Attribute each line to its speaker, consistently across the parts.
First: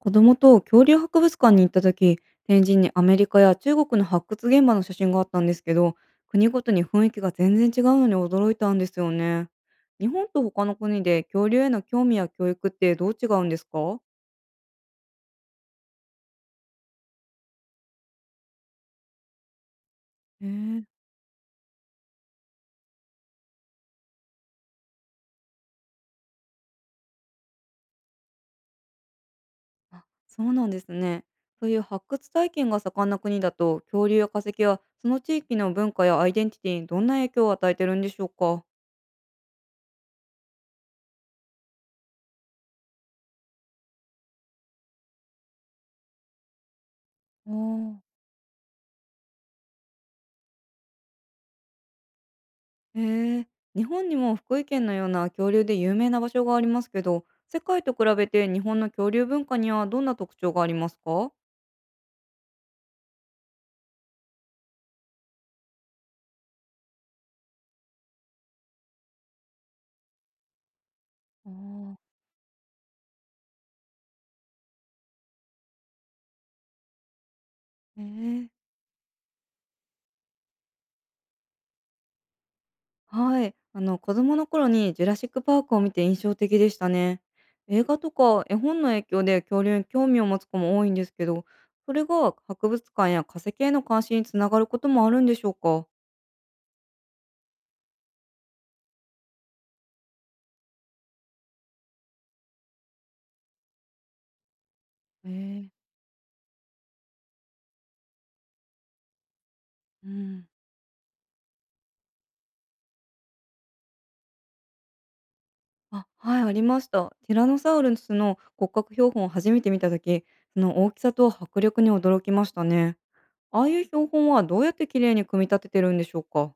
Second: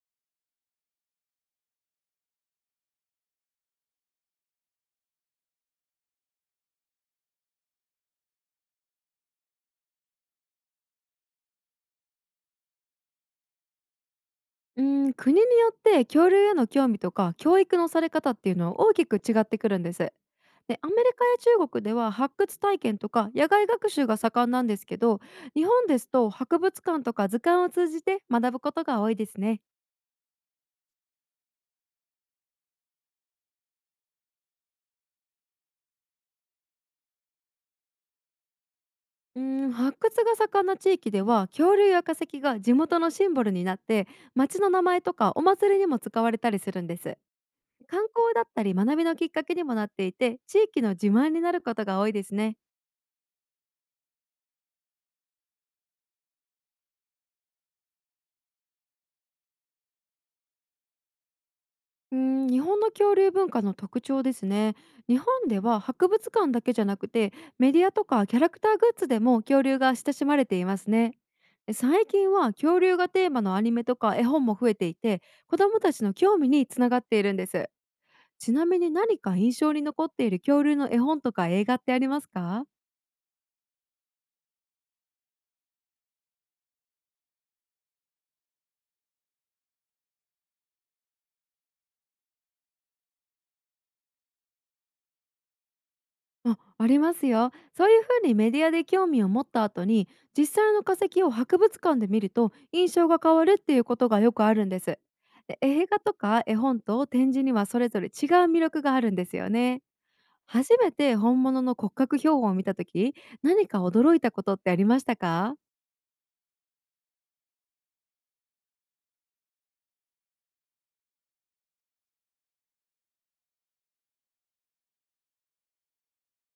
Speaker 1: 子供と恐竜博物館に行った時、天神にアメリカや中国の発掘現場の写真があったんですけど、国ごとに雰囲気が全然違うのに驚いたんですよね。日本と他の国で恐竜への興味や教育ってどう違うんですか？
Speaker 2: うん、国によって恐竜への興味とか教育のされ方っていうのは大きく違ってくるんです。
Speaker 1: へ
Speaker 2: で
Speaker 1: え。
Speaker 2: アメリカや中国では発掘体験とか野外学習が盛んなんですけど、日本ですと博物館とか図鑑を通じて学ぶことが多いですね。
Speaker 1: あ、そうなんですね。そういう発掘体験が盛んな国だと恐竜や化石はその地域の文化やアイデンティティにどんな影響を与えてるんでしょうか？
Speaker 2: うん、発掘が盛んな地域では恐竜や化石が地元のシンボルになって、町の名前とかお祭りにも使われたりするんです。
Speaker 1: ああー。
Speaker 2: 観光だったり学びのきっかけにもなっていて、地域の自慢になることが多いですね。
Speaker 1: へえ、日本にも福井県のような恐竜で有名な場所がありますけど、世界と比べて日本の恐竜文化にはどんな特徴がありますか？
Speaker 2: うん、日本の恐竜文化の特徴ですね。日本では博物館だけじゃなくて、メディアとかキャラクターグッズでも恐竜が親しまれていますね。
Speaker 1: あ
Speaker 2: で
Speaker 1: ー。
Speaker 2: 最近は恐竜がテーマのアニメとか絵本も増えていて、子どもたちの興味につながっているんです。
Speaker 1: ええ、
Speaker 2: ちなみに何か印象に残っている恐竜の絵本とか映画ってありますか？
Speaker 1: はい。あの、子供の頃にジュラシックパークを見て印象的でしたね。映画とか絵本の影響で恐竜に興味を持つ子も多いんですけど、それが博物館や化石への関心につながることもあるんでしょうか？
Speaker 2: あ、ありますよ。そういうふうにメディアで興味を持った後に、実際の化石を博物館で見ると印象が変わるっていうことがよくあるんです。
Speaker 1: え
Speaker 2: で
Speaker 1: ー。
Speaker 2: 映画とか絵本と展示にはそれぞれ違う魅力があるんですよね。
Speaker 1: うん。
Speaker 2: 初めて本物の骨格標本を見た時、何か驚いたことってありましたか？
Speaker 1: あ、はい、ありました。ティラノサウルスの骨格標本を初めて見たとき、その大きさと迫力に驚きましたね。ああいう標本はどうやって綺麗に組み立ててるんでしょうか？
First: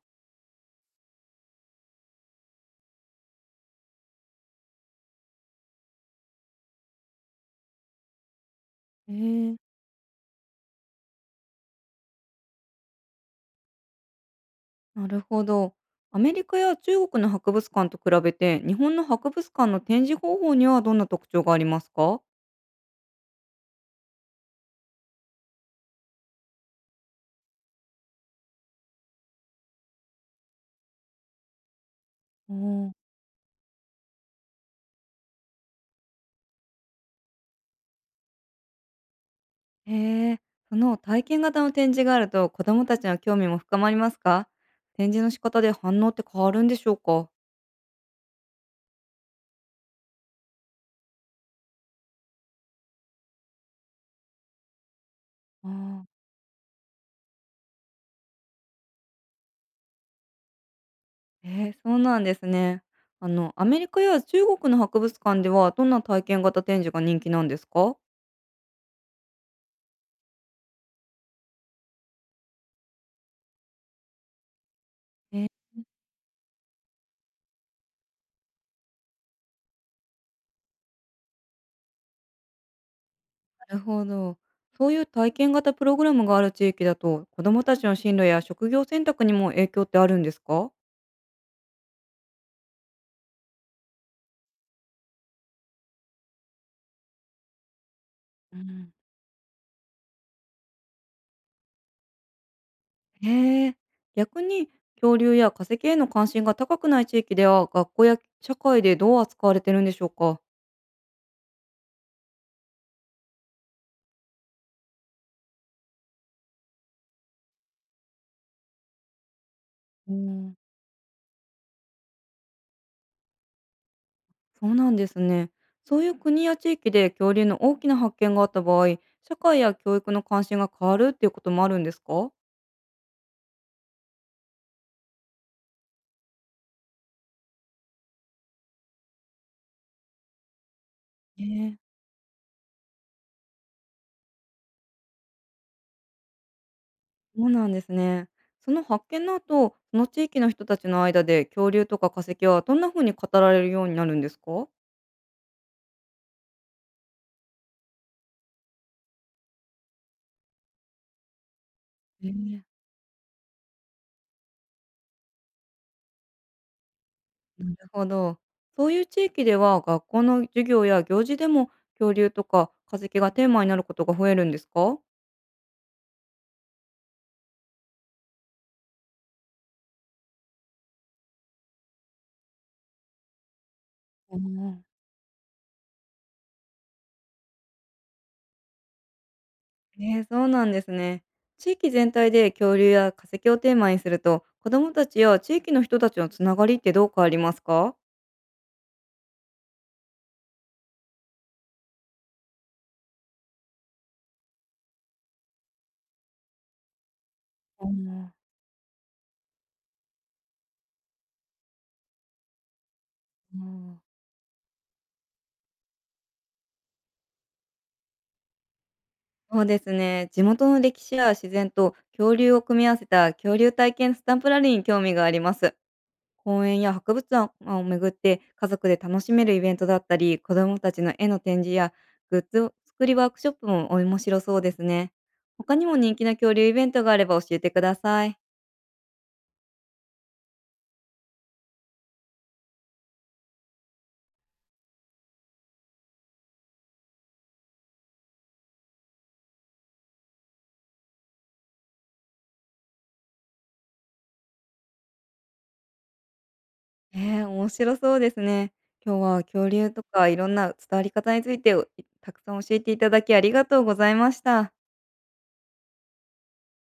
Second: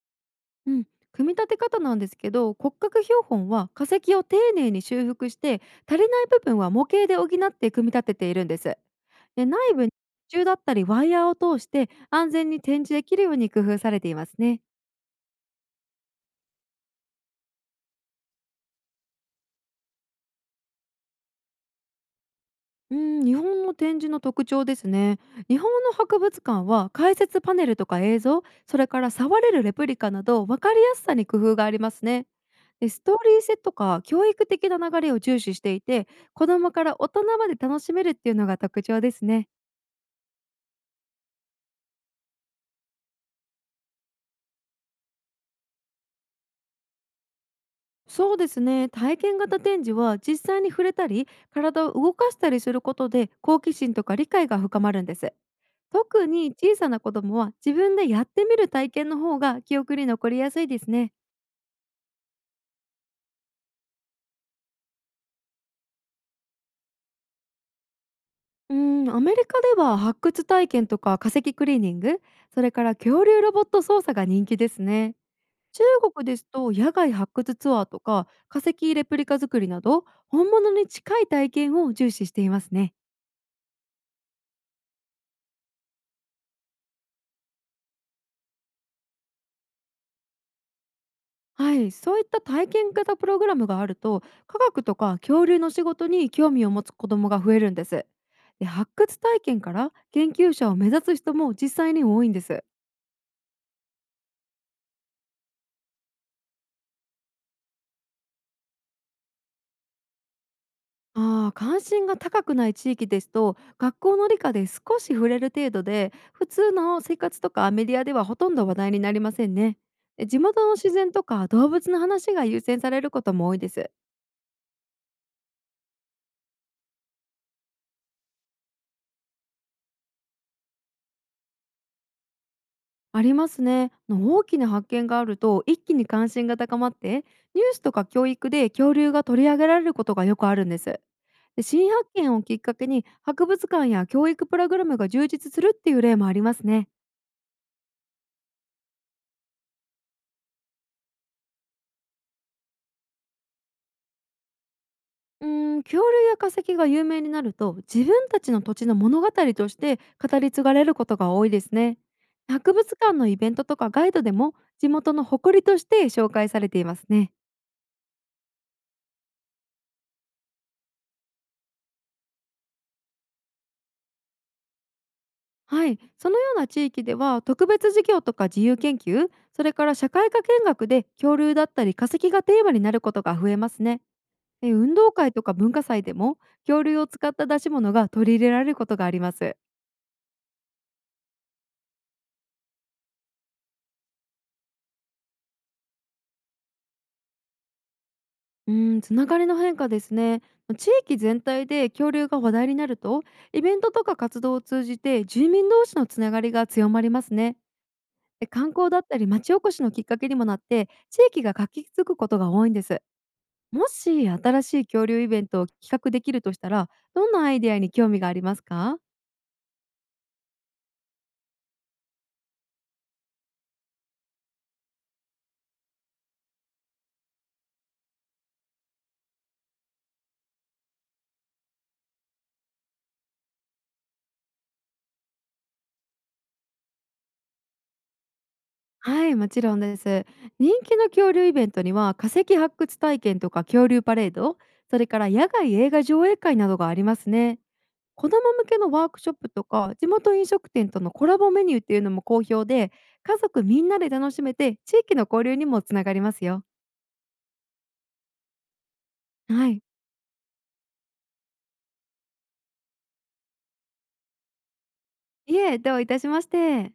Speaker 2: うん、組み立て方なんですけど、骨格標本は化石を丁寧に修復して、足りない部分は模型で補って組み立てているんです。
Speaker 1: え
Speaker 2: で
Speaker 1: ー。
Speaker 2: 内部に支柱だったりワイヤーを通して安全に展示できるように工夫されていますね。
Speaker 1: なるほど。アメリカや中国の博物館と比べて日本の博物館の展示方法にはどんな特徴がありますか？
Speaker 2: うん、日本の展示の特徴ですね。日本の博物館は解説パネルとか映像、それから触れるレプリカなど分かりやすさに工夫がありますね。
Speaker 1: お
Speaker 2: で
Speaker 1: ー。
Speaker 2: ストーリー性とか教育的な流れを重視していて、子どもから大人まで楽しめるっていうのが特徴ですね。
Speaker 1: へえ、その体験型の展示があると子どもたちの興味も深まりますか？展示の仕方で反応って変わるんでしょうか？
Speaker 2: そうですね、体験型展示は実際に触れたり体を動かしたりすることで好奇心とか理解が深まるんです。
Speaker 1: あー。
Speaker 2: 特に小さな子供は自分でやってみる体験の方が記憶に残りやすいですね。
Speaker 1: ええ、そうなんですね。あの、アメリカや中国の博物館では、どんな体験型展示が人気なんですか？
Speaker 2: うん、アメリカでは発掘体験とか化石クリーニング、それから恐竜ロボット操作が人気ですね。
Speaker 1: えー、
Speaker 2: 中国ですと野外発掘ツアーとか化石レプリカ作りなど本物に近い体験を重視していますね。
Speaker 1: なるほど。そういう体験型プログラムがある地域だと、子どもたちの進路や職業選択にも影響ってあるんですか？
Speaker 2: はい、そういった体験型プログラムがあると、科学とか恐竜の仕事に興味を持つ子どもが増えるんです。
Speaker 1: う
Speaker 2: で
Speaker 1: ん。
Speaker 2: 発掘体験から研究者を目指す人も実際に多いんです。
Speaker 1: へえ。逆に、恐竜や化石への関心が高くない地域では、学校や社会でどう扱われてるんでしょうか？
Speaker 2: ああ、関心が高くない地域ですと、学校の理科で少し触れる程度で、普通の生活とかメディアではほとんど話題になりませんね。
Speaker 1: う
Speaker 2: で地
Speaker 1: ん。
Speaker 2: 元の自然とか動物の話が優先されることも多いです。
Speaker 1: そうなんですね。そういう国や地域で恐竜の大きな発見があった場合、社会や教育の関心が変わるっていうこともあるんですか？
Speaker 2: ありますね。あの、大きな発見があると、一気に関心が高まって、ニュースとか教育で恐竜が取り上げられることがよくあるんです。で
Speaker 1: え
Speaker 2: 新
Speaker 1: え。
Speaker 2: 発見をきっかけに博物館や教育プログラムが充実するっていう例もありますね。
Speaker 1: そうなんですね。その発見の後、その地域の人たちの間で恐竜とか化石はどんな風に語られるようになるんですか？
Speaker 2: うーん、恐竜や化石が有名になると、自分たちの土地の物語として語り継がれることが多いですね。
Speaker 1: ええ。
Speaker 2: 博物館のイベントとかガイドでも地元の誇りとして紹介されていますね。
Speaker 1: なるほど。そういう地域では学校の授業や行事でも恐竜とか化石がテーマになることが増えるんですか？
Speaker 2: はい、そのような地域では特別授業とか自由研究、それから社会科見学で恐竜だったり化石がテーマになることが増えますね。え、
Speaker 1: あ
Speaker 2: 運
Speaker 1: あ。
Speaker 2: 動会とか文化祭でも恐竜を使った出し物が取り入れられることがあります。
Speaker 1: ね、え、そうなんですね。地域全体で恐竜や化石をテーマにすると、子どもたちや地域の人たちのつながりってどう変わりますか？
Speaker 2: うん、つながりの変化ですね。ま、地域全体で恐竜が話題になると、イベントとか活動を通じて住民同士のつながりが強まりますね。
Speaker 1: あの、
Speaker 2: で観光だったり町おこしのきっかけにもなって、地域が活気づくことが多いんです。
Speaker 1: う
Speaker 2: も
Speaker 1: ん。
Speaker 2: し新しい恐竜イベントを企画できるとしたら、どんなアイデアに興味がありますか？
Speaker 1: そうですね。地元の歴史や自然と恐竜を組み合わせた恐竜体験スタンプラリーに興味があります。公園や博物館を巡って家族で楽しめるイベントだったり、子どもたちの絵の展示やグッズ作りワークショップも面白そうですね。他にも人気の恐竜イベントがあれば教えてください。
Speaker 2: はい、もちろんです。人気の恐竜イベントには化石発掘体験とか恐竜パレード、それから野外映画上映会などがありますね。子ども向けのワークショップとか地元飲食店とのコラボメニューっていうのも好評で、家族みんなで楽しめて地域の交流にもつながりますよ。
Speaker 1: ええ、面白そうですね。今日は恐
Speaker 2: はい、
Speaker 1: 竜とかいろんな伝わり方について、おいたくさん教えていただきありがとうございました。
Speaker 2: いえ、どういたしまして。